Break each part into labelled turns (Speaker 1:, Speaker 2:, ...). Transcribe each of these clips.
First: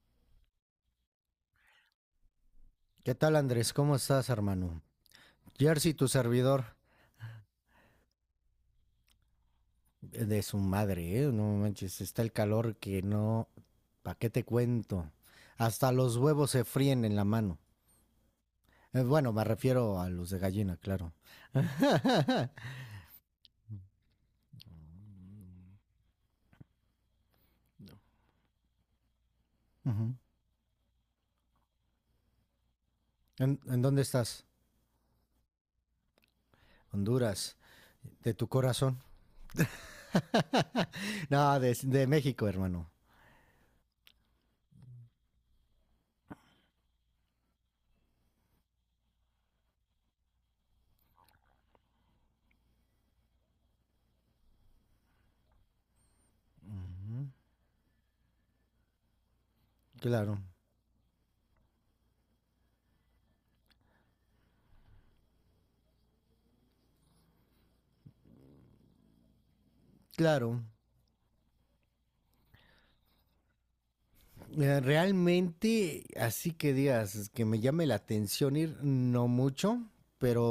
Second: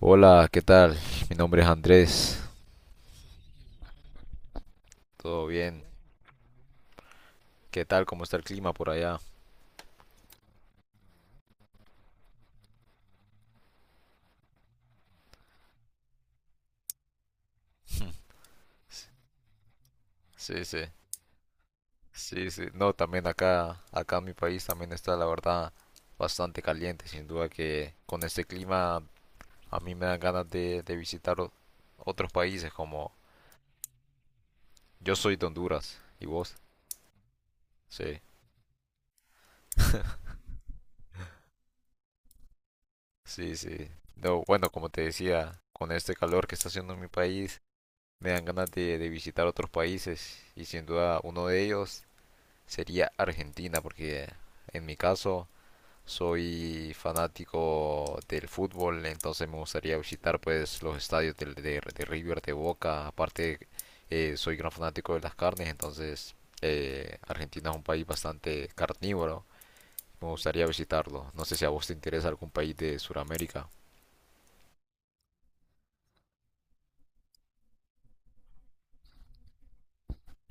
Speaker 1: Hola, ¿qué tal? Mi nombre es Andrés.
Speaker 2: ¿Qué tal, Andrés? ¿Cómo estás, hermano?
Speaker 1: ¿Todo bien?
Speaker 2: Jersey, tu servidor.
Speaker 1: ¿Qué tal? ¿Cómo está el clima por allá?
Speaker 2: De su madre, ¿eh? No manches, está el calor que no. ¿Para qué te cuento? Hasta los huevos se fríen en la mano. Bueno, me refiero a los de
Speaker 1: Sí,
Speaker 2: gallina,
Speaker 1: sí,
Speaker 2: claro.
Speaker 1: sí, sí. No, también acá en mi país también está, la verdad, bastante caliente. Sin duda que con este clima a mí me
Speaker 2: Ujú.
Speaker 1: dan ganas de visitar otros países como
Speaker 2: ¿En dónde estás?
Speaker 1: yo soy de Honduras. ¿Y vos?
Speaker 2: Honduras.
Speaker 1: Sí,
Speaker 2: ¿De tu corazón? No, de México, hermano.
Speaker 1: sí, sí. No, bueno, como te decía, con este calor que está haciendo en mi país, me dan ganas de visitar otros países y sin duda uno de ellos sería Argentina, porque en mi caso soy
Speaker 2: Ujú.
Speaker 1: fanático del fútbol, entonces me gustaría
Speaker 2: Claro,
Speaker 1: visitar pues los estadios de River, de Boca, aparte soy gran fanático de las carnes, entonces Argentina es un país bastante carnívoro, me
Speaker 2: claro.
Speaker 1: gustaría visitarlo. No sé si a vos te interesa algún país de Sudamérica.
Speaker 2: Realmente, así que digas, es que me llame la atención ir, no mucho,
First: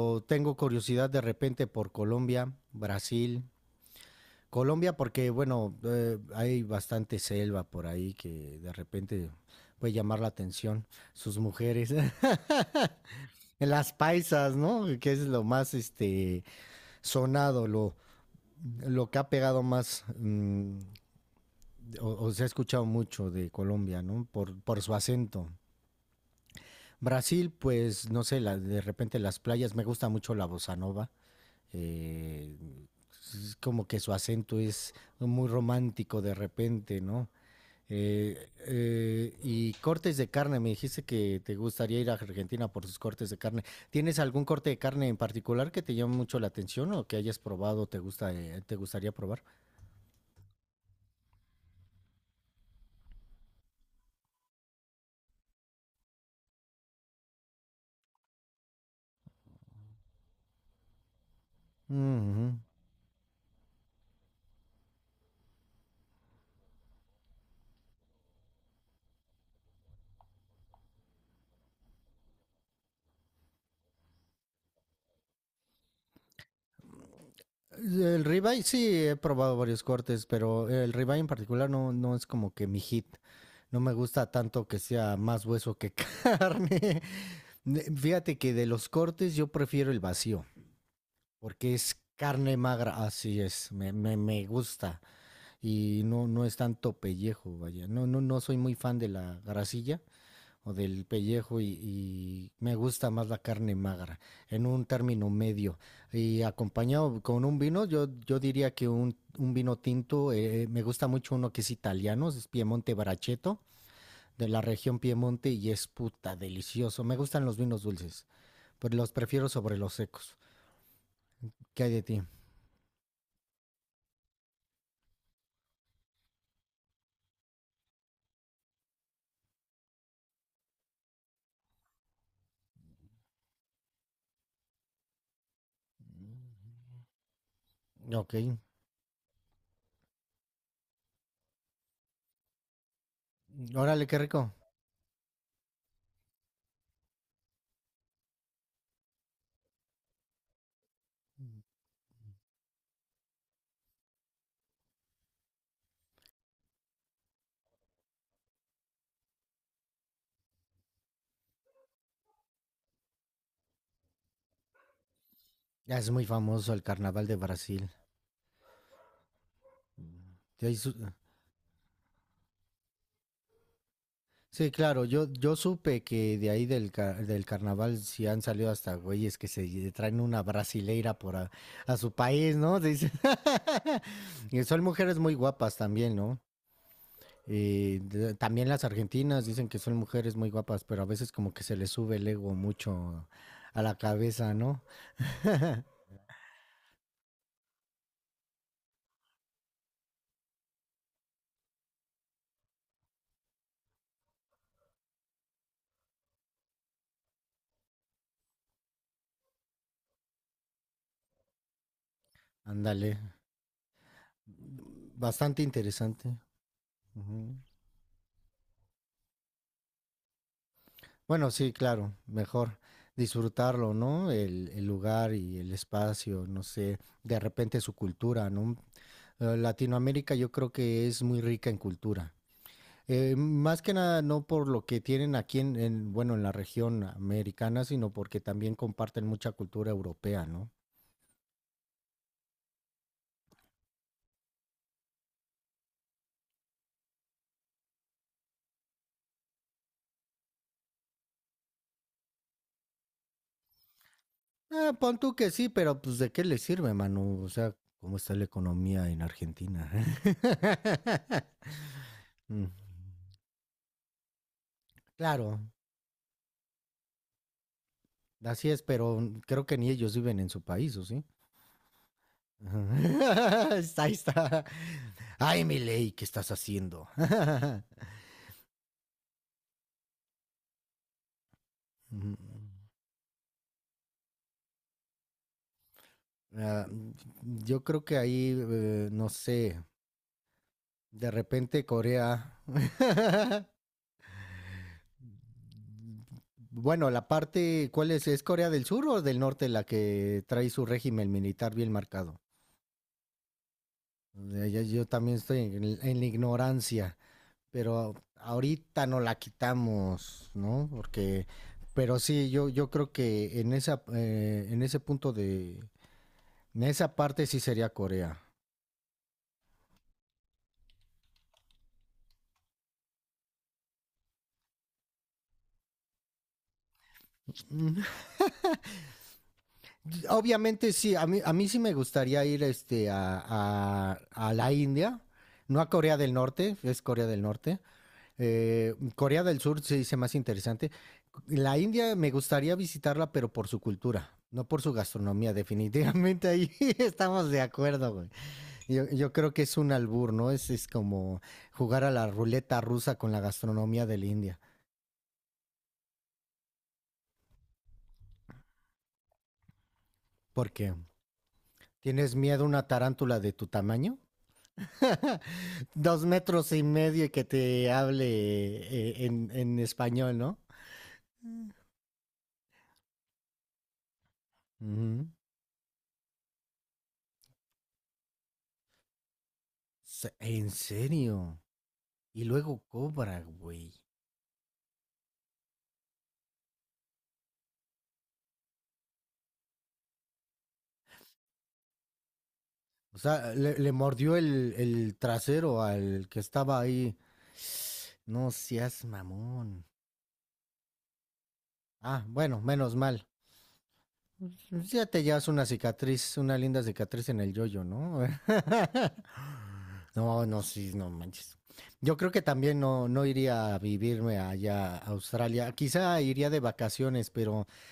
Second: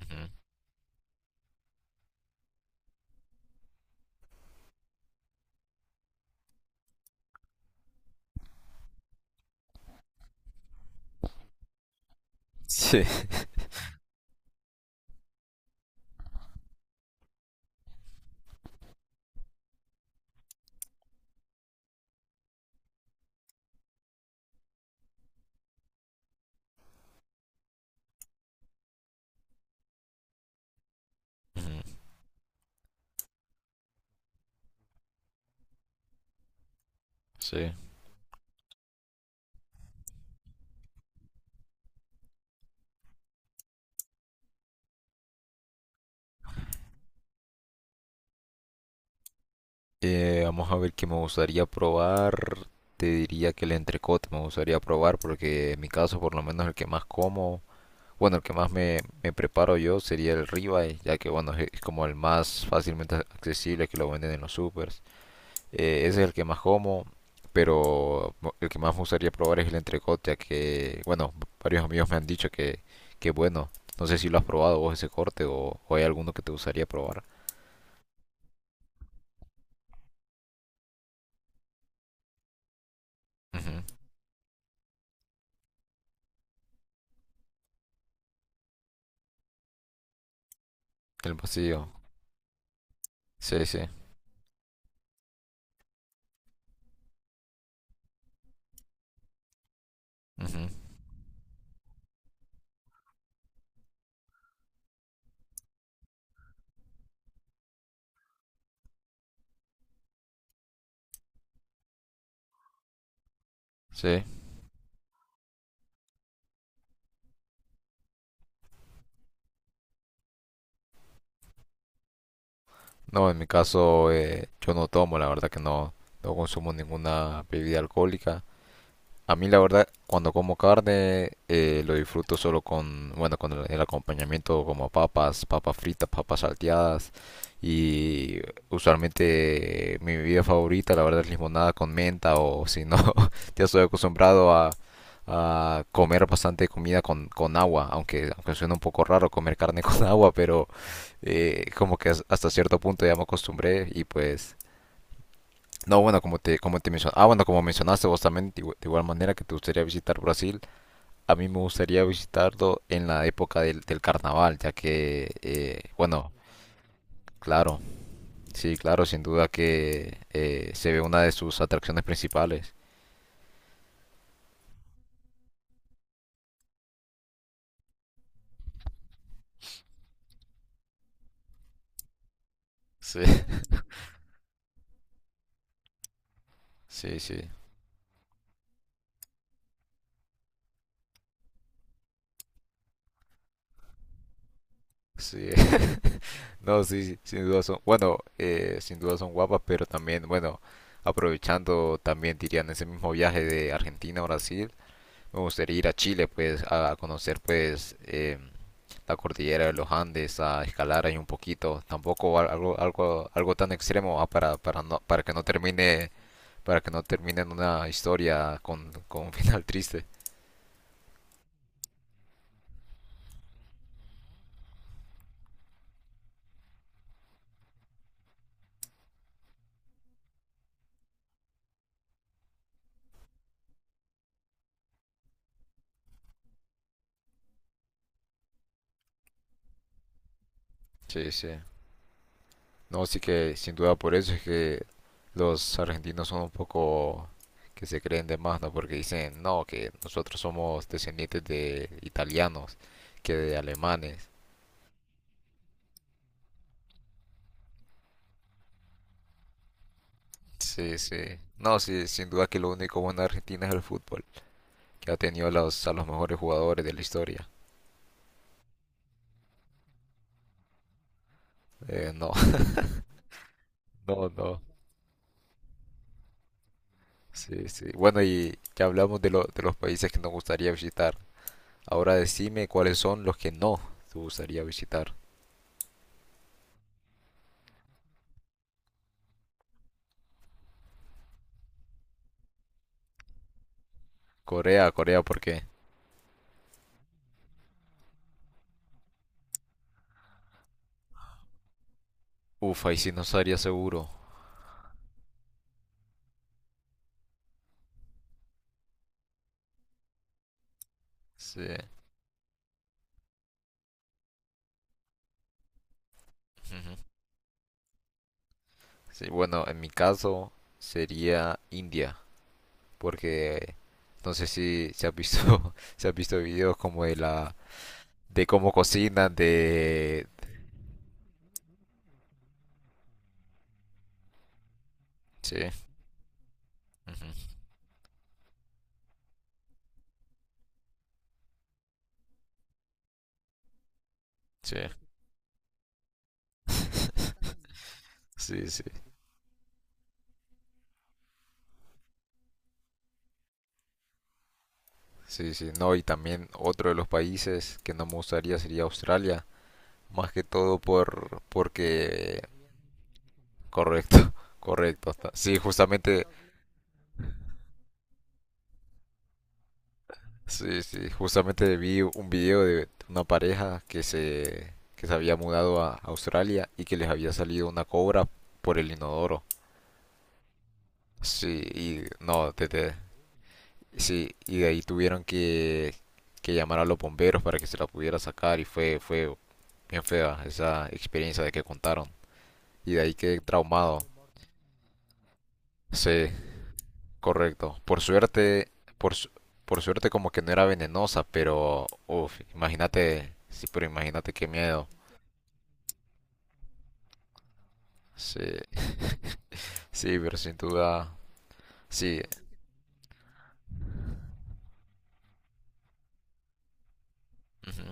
Speaker 1: Ujú.
Speaker 2: tengo curiosidad de repente por Colombia, Brasil. Colombia porque, bueno, hay bastante selva por ahí que de repente puede llamar la atención. Sus mujeres,
Speaker 1: Sí.
Speaker 2: las paisas, ¿no? Que es lo más, sonado, lo que ha pegado más, o se ha escuchado mucho de Colombia, ¿no? Por su acento. Brasil, pues no sé, de repente las playas, me gusta mucho la bossa nova.
Speaker 1: Ujú.
Speaker 2: eh, es como que su acento es muy romántico de repente, ¿no?
Speaker 1: Sí.
Speaker 2: Y cortes de carne, me dijiste que te gustaría ir a Argentina por sus cortes de carne. ¿Tienes algún corte de carne en particular que te llame mucho la atención o que hayas probado, te gusta, te gustaría probar?
Speaker 1: Vamos a ver qué me gustaría probar. Te diría que el entrecote me gustaría probar porque en mi caso por lo menos el que más como, bueno, el que más me preparo yo sería el ribeye, ya que bueno, es como el
Speaker 2: Ujú.
Speaker 1: más fácilmente accesible que lo venden en los supers. Ese es el que más como, pero el que más me gustaría probar es el entrecote, ya que bueno, varios amigos me han dicho que bueno, no sé si lo has probado vos ese corte o hay alguno que te gustaría probar.
Speaker 2: El ribeye sí he probado varios cortes, pero el ribeye en particular no es como que mi hit.
Speaker 1: Ujú.
Speaker 2: No me gusta tanto que sea más hueso que carne. Fíjate que de los cortes yo prefiero el vacío,
Speaker 1: El
Speaker 2: porque
Speaker 1: vacío.
Speaker 2: es carne magra, así
Speaker 1: Sí,
Speaker 2: es,
Speaker 1: sí.
Speaker 2: me gusta. Y no es tanto pellejo, vaya. No, no, no soy muy fan de la grasilla
Speaker 1: Ujú.
Speaker 2: o del pellejo y me gusta más la carne magra, en un término medio. Y acompañado con un vino, yo diría que un vino tinto, me gusta mucho uno que es italiano, es Piemonte Barachetto
Speaker 1: Sí.
Speaker 2: de la región Piemonte y es puta delicioso. Me gustan los vinos dulces, pero los prefiero sobre los secos. ¿Qué hay de ti?
Speaker 1: No, en mi caso yo no tomo, la verdad que no, no consumo ninguna bebida alcohólica. A mí la verdad, cuando como carne, lo disfruto solo con, bueno, con el acompañamiento como papas, papas fritas, papas salteadas
Speaker 2: Ok,
Speaker 1: y usualmente mi bebida favorita, la verdad, es limonada con menta o si no, ya estoy
Speaker 2: órale, qué rico.
Speaker 1: acostumbrado a comer bastante comida con agua, aunque suena un poco raro comer carne con agua, pero como que hasta cierto punto ya me acostumbré y pues no, bueno, como te, bueno, como mencionaste vos también, de, de igual manera que te gustaría visitar Brasil, a mí me gustaría visitarlo en la época del carnaval, ya que,
Speaker 2: Es muy
Speaker 1: bueno,
Speaker 2: famoso el carnaval de
Speaker 1: claro,
Speaker 2: Brasil.
Speaker 1: sí, claro, sin duda que
Speaker 2: Ya
Speaker 1: se
Speaker 2: hizo-
Speaker 1: ve una de sus atracciones principales.
Speaker 2: Sí, claro, yo supe que de ahí del carnaval sí han salido hasta güeyes que se traen una brasileira por a su país, ¿no?
Speaker 1: Sí,
Speaker 2: Y son mujeres muy guapas también, ¿no?
Speaker 1: sí, sí,
Speaker 2: Y también las argentinas dicen que son mujeres muy guapas, pero a veces como que se les sube el ego mucho a la cabeza, ¿no?
Speaker 1: sí. No, sí, sí, sin duda son, bueno, sin duda son guapas, pero también, bueno, aprovechando también, dirían, ese mismo viaje de Argentina a Brasil, me gustaría ir a Chile, pues, a conocer, pues, la cordillera de los Andes a escalar ahí un poquito, tampoco algo,
Speaker 2: Ándale.
Speaker 1: algo tan extremo para, no, para que no
Speaker 2: Bastante
Speaker 1: termine,
Speaker 2: interesante.
Speaker 1: para que no termine en una historia con un final triste.
Speaker 2: Bueno, sí, claro, mejor disfrutarlo, ¿no? El lugar y el espacio, no sé, de repente su cultura, ¿no? Latinoamérica yo creo que es muy rica en cultura. Más que nada no por lo que tienen aquí bueno, en la región americana, sino porque también comparten mucha cultura europea, ¿no?
Speaker 1: Sí, sí. No, sí que sin duda por eso es que los argentinos son un poco que se creen de más, ¿no? Porque dicen, no, que nosotros somos descendientes de italianos, que de alemanes.
Speaker 2: Ah, pon tú que sí, pero pues ¿de qué le sirve, mano? O sea, ¿cómo está la economía en Argentina?
Speaker 1: Sí, sí. No, sí, sin duda que
Speaker 2: Mm.
Speaker 1: lo único bueno de Argentina es el fútbol, que ha tenido
Speaker 2: Claro,
Speaker 1: los, a los mejores jugadores de la historia.
Speaker 2: así es, pero creo que ni ellos viven en su país, ¿o sí?
Speaker 1: No,
Speaker 2: Ajá. Ahí
Speaker 1: no, no.
Speaker 2: está. Ay, Milei, ¿qué estás haciendo?
Speaker 1: Sí, sí. Bueno, y ya hablamos de los países que nos gustaría visitar. Ahora decime cuáles son los que no te gustaría visitar.
Speaker 2: Ah, yo creo que ahí, no sé, de repente Corea.
Speaker 1: Corea, Corea, ¿por qué?
Speaker 2: Bueno, la parte, ¿cuál es? ¿Es Corea del Sur o del Norte la que trae su régimen militar bien marcado?
Speaker 1: Uf, ahí sí no estaría seguro.
Speaker 2: Yo también estoy en la ignorancia. Pero ahorita no la quitamos, ¿no? Porque,
Speaker 1: Sí.
Speaker 2: pero sí, yo creo que en ese punto en
Speaker 1: Ujú.
Speaker 2: esa parte sí sería Corea.
Speaker 1: Sí, bueno, en mi caso sería India, porque no sé si se ha visto, se ha visto videos como de la,
Speaker 2: Mm,
Speaker 1: de cómo cocinan, de...
Speaker 2: Obviamente sí, a mí sí me gustaría ir a la India,
Speaker 1: Sí,
Speaker 2: no a Corea del Norte, es Corea del
Speaker 1: ujú,
Speaker 2: Norte. Corea del Sur se dice más interesante. La India me gustaría visitarla, pero por su cultura, no
Speaker 1: sí.
Speaker 2: por su gastronomía, definitivamente ahí estamos de acuerdo, güey.
Speaker 1: Sí, sí.
Speaker 2: Yo creo que es un albur, ¿no? Es como jugar a la ruleta rusa con la gastronomía de la India.
Speaker 1: Sí, sí, no, y también otro de los países que no me gustaría sería Australia, más que
Speaker 2: ¿Por
Speaker 1: todo
Speaker 2: qué? ¿Tienes
Speaker 1: porque
Speaker 2: miedo a una tarántula de tu tamaño?
Speaker 1: correcto, correcto. Sí,
Speaker 2: Dos
Speaker 1: justamente,
Speaker 2: metros y medio y que te hable en español, ¿no?
Speaker 1: sí, sí, justamente vi un video de una pareja que se
Speaker 2: Ujú.
Speaker 1: había mudado a Australia y que les había salido una cobra por el inodoro.
Speaker 2: En serio.
Speaker 1: Sí, y
Speaker 2: Y
Speaker 1: no,
Speaker 2: luego cobra, güey.
Speaker 1: sí, y de ahí tuvieron que llamar a los bomberos para que se la pudiera sacar y fue bien fea esa experiencia de que contaron. Y de ahí
Speaker 2: O
Speaker 1: quedé
Speaker 2: sea, le
Speaker 1: traumado.
Speaker 2: mordió el trasero al
Speaker 1: Sí,
Speaker 2: que estaba ahí.
Speaker 1: correcto. Por
Speaker 2: No
Speaker 1: suerte,
Speaker 2: seas
Speaker 1: por, su- por
Speaker 2: mamón.
Speaker 1: suerte como que no era venenosa, pero
Speaker 2: Ah,
Speaker 1: uff,
Speaker 2: bueno, menos mal.
Speaker 1: imagínate, sí, pero imagínate qué miedo.
Speaker 2: Pues ya te llevas una cicatriz, una linda cicatriz en el yoyo, ¿no?
Speaker 1: Sí, sí, pero
Speaker 2: No,
Speaker 1: sin
Speaker 2: no, sí, no
Speaker 1: duda,
Speaker 2: manches. Yo
Speaker 1: sí,
Speaker 2: creo que también no iría a vivirme allá a Australia. Quizá iría de vacaciones, pero
Speaker 1: ujú,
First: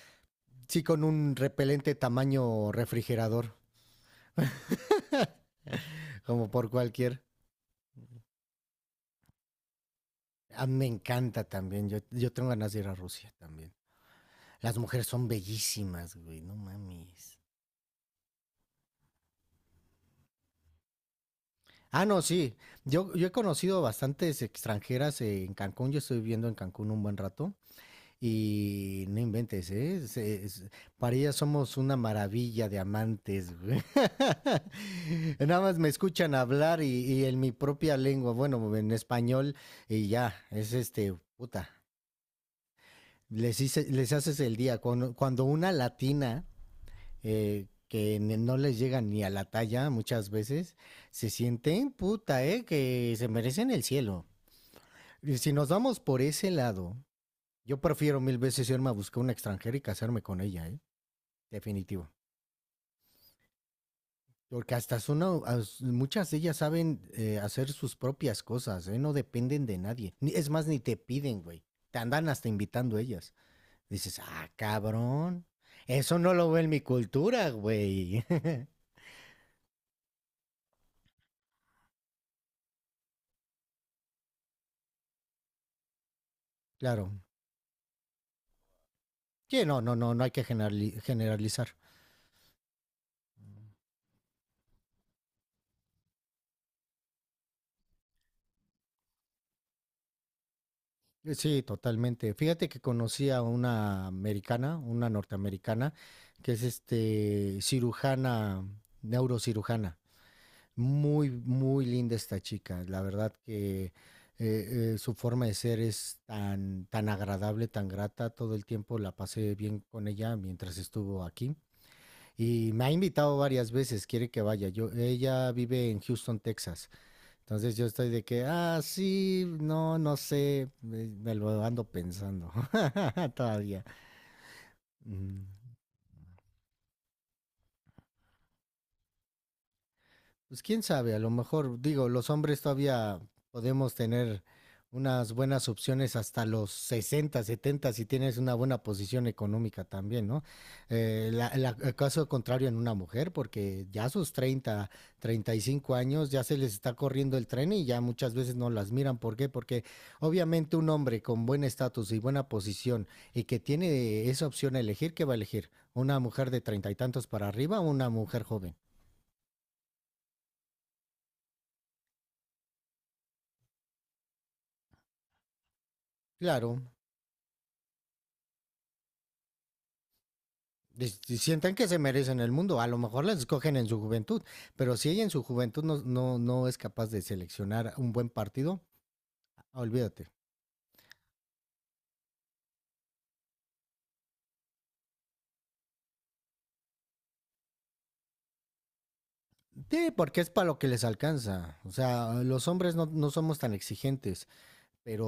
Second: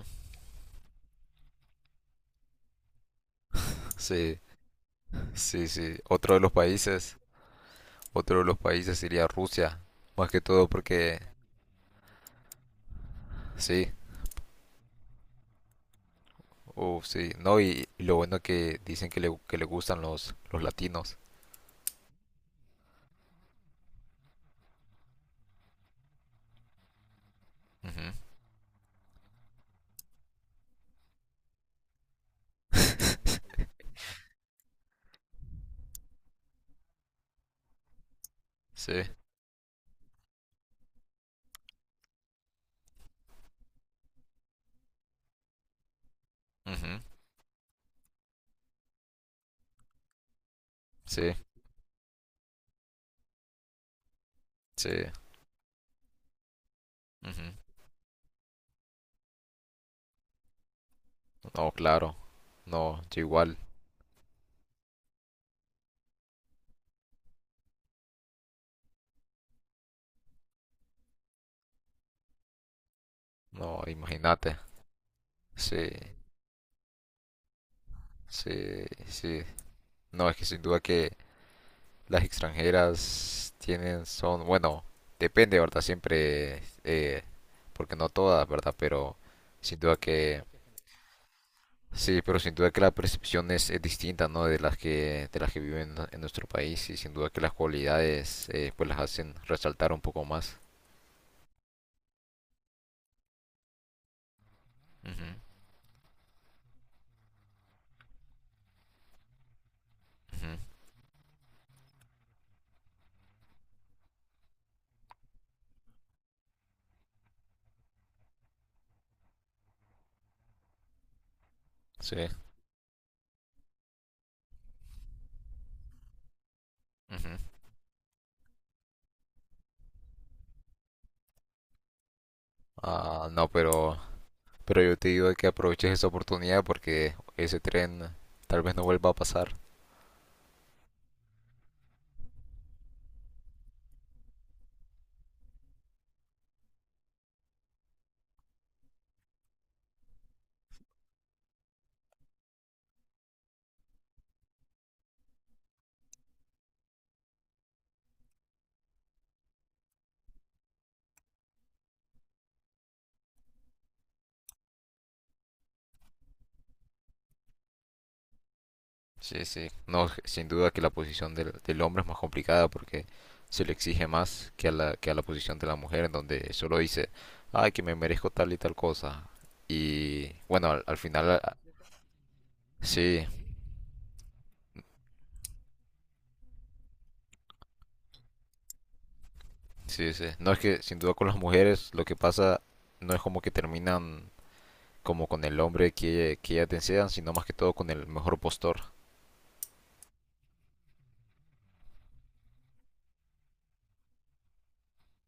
Speaker 2: sí con un repelente tamaño refrigerador,
Speaker 1: sí, sí, sí. Otro de
Speaker 2: como
Speaker 1: los
Speaker 2: por
Speaker 1: países,
Speaker 2: cualquier.
Speaker 1: otro de los países sería Rusia, más que
Speaker 2: A
Speaker 1: todo
Speaker 2: me
Speaker 1: porque,
Speaker 2: encanta también. Yo tengo ganas de ir a Rusia también.
Speaker 1: sí,
Speaker 2: Las mujeres son bellísimas, güey, no
Speaker 1: uff, sí,
Speaker 2: mames.
Speaker 1: no, y lo bueno que dicen que le gustan los latinos.
Speaker 2: Ah, no, sí. Yo he conocido bastantes extranjeras en Cancún. Yo estoy viviendo en Cancún un buen rato.
Speaker 1: Ujú.
Speaker 2: Y no inventes, ¿eh? Para ella somos una maravilla de amantes, güey. Nada más me escuchan hablar y en mi propia lengua, bueno, en
Speaker 1: Sí,
Speaker 2: español, y ya, es este, puta. Les haces el día. Cuando una latina
Speaker 1: ujú,
Speaker 2: que no les llega ni a la talla muchas veces, se
Speaker 1: sí,
Speaker 2: sienten, puta, ¿eh? Que se merecen el cielo.
Speaker 1: sí,
Speaker 2: Y si nos vamos por ese lado,
Speaker 1: ujú.
Speaker 2: yo prefiero mil veces irme a buscar una extranjera y casarme con ella, ¿eh?
Speaker 1: No,
Speaker 2: Definitivo.
Speaker 1: claro. No, yo igual.
Speaker 2: Porque hasta muchas de ellas saben hacer sus propias cosas, ¿eh? No dependen de nadie. Es más, ni te piden, güey. Te andan hasta invitando ellas.
Speaker 1: No,
Speaker 2: Dices, ah,
Speaker 1: imagínate.
Speaker 2: cabrón.
Speaker 1: Sí,
Speaker 2: Eso no lo veo en mi cultura, güey.
Speaker 1: sí, sí. No, es que sin duda que las extranjeras tienen, son, bueno, depende, ¿verdad? Siempre,
Speaker 2: Claro.
Speaker 1: porque no todas, ¿verdad? Pero
Speaker 2: Sí,
Speaker 1: sin
Speaker 2: no,
Speaker 1: duda
Speaker 2: no, no, no hay
Speaker 1: que,
Speaker 2: que generalizar.
Speaker 1: sí, pero sin duda que la percepción es distinta, ¿no? De las que viven en nuestro país y sin duda que las cualidades, pues las hacen resaltar un poco más.
Speaker 2: Sí, totalmente. Fíjate que conocí a una americana, una
Speaker 1: Ujú,
Speaker 2: norteamericana, que es neurocirujana.
Speaker 1: ujú.
Speaker 2: Muy, muy linda esta chica. La verdad que su forma de ser es tan, tan agradable, tan grata. Todo el tiempo la pasé bien con ella mientras estuvo aquí.
Speaker 1: Sí.
Speaker 2: Y me ha invitado varias veces, quiere que vaya. Ella vive en Houston, Texas.
Speaker 1: Ujú.
Speaker 2: Entonces yo estoy de que, ah, sí, no, no sé. Me lo ando pensando
Speaker 1: Ah, no,
Speaker 2: todavía.
Speaker 1: pero yo te digo
Speaker 2: Mm.
Speaker 1: que aproveches esa oportunidad porque ese tren tal vez no vuelva a pasar.
Speaker 2: Pues quién sabe, a lo mejor, digo, los hombres todavía podemos tener unas buenas opciones hasta los 60, 70, si tienes una buena posición económica también, ¿no? El caso contrario en una mujer, porque ya a sus 30, 35 años ya se les está corriendo el tren y ya muchas veces no las miran. ¿Por qué? Porque obviamente un hombre con buen estatus y buena posición y que tiene esa opción a elegir, ¿qué va a elegir? ¿Una mujer de 30 y tantos para arriba o una mujer joven?
Speaker 1: Sí, sí. No, sin duda que la posición del hombre es más complicada porque se le exige más que a la posición de la mujer en donde solo
Speaker 2: Claro,
Speaker 1: dice, ay, que me merezco tal y tal cosa. Y bueno, al
Speaker 2: y
Speaker 1: final,
Speaker 2: si sientan que se merecen el mundo. A lo
Speaker 1: sí,
Speaker 2: mejor las escogen en su juventud, pero si ella en su juventud no, no, no es capaz de seleccionar un buen partido, ah,
Speaker 1: sí, sí.
Speaker 2: olvídate.
Speaker 1: No es que sin duda con las mujeres lo que pasa no es como que terminan como con el hombre que ellas desean, sino más que todo con el mejor postor.
Speaker 2: Sí, porque es para lo que les alcanza. O sea, los hombres no somos tan exigentes, pero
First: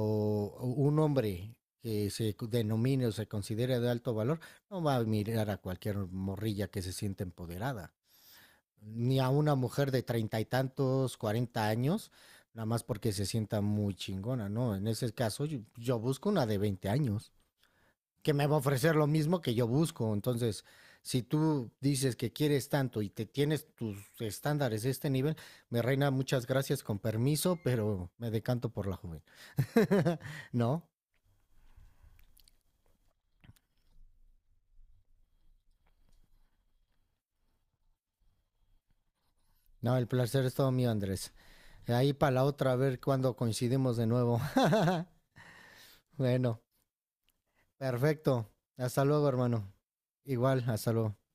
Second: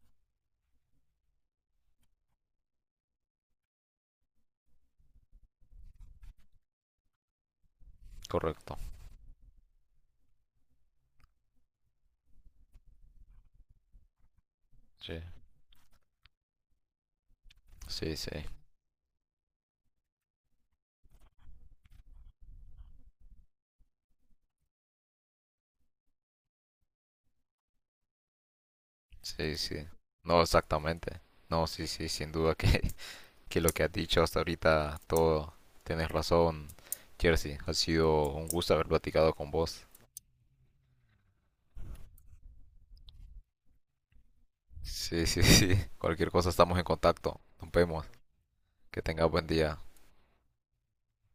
Speaker 2: un hombre que se denomine o se considere de alto valor no va a mirar a cualquier morrilla que se siente empoderada.
Speaker 1: Correcto.
Speaker 2: Ni a una mujer de 30 y tantos, 40 años, nada más porque se sienta muy chingona, ¿no? En ese
Speaker 1: Sí,
Speaker 2: caso, yo busco una de 20 años,
Speaker 1: sí, sí.
Speaker 2: que me va a ofrecer lo mismo que yo busco. Entonces, si tú dices que quieres tanto y te tienes tus estándares de este nivel, me reina, muchas gracias, con permiso, pero me decanto por la joven.
Speaker 1: Sí, sí. No,
Speaker 2: ¿No?
Speaker 1: exactamente. No, sí, sí, sin duda que, que lo que has dicho hasta ahorita, todo, tienes razón, Jersey. Ha sido un gusto haber platicado con vos.
Speaker 2: No, el placer es todo mío, Andrés. Ahí para la otra, a ver cuándo coincidimos de nuevo.
Speaker 1: Sí, sí, sí. Cualquier cosa
Speaker 2: Bueno,
Speaker 1: estamos en contacto. Nos vemos.
Speaker 2: perfecto.
Speaker 1: Que
Speaker 2: Hasta luego,
Speaker 1: tengas buen
Speaker 2: hermano.
Speaker 1: día.
Speaker 2: Igual, hasta luego.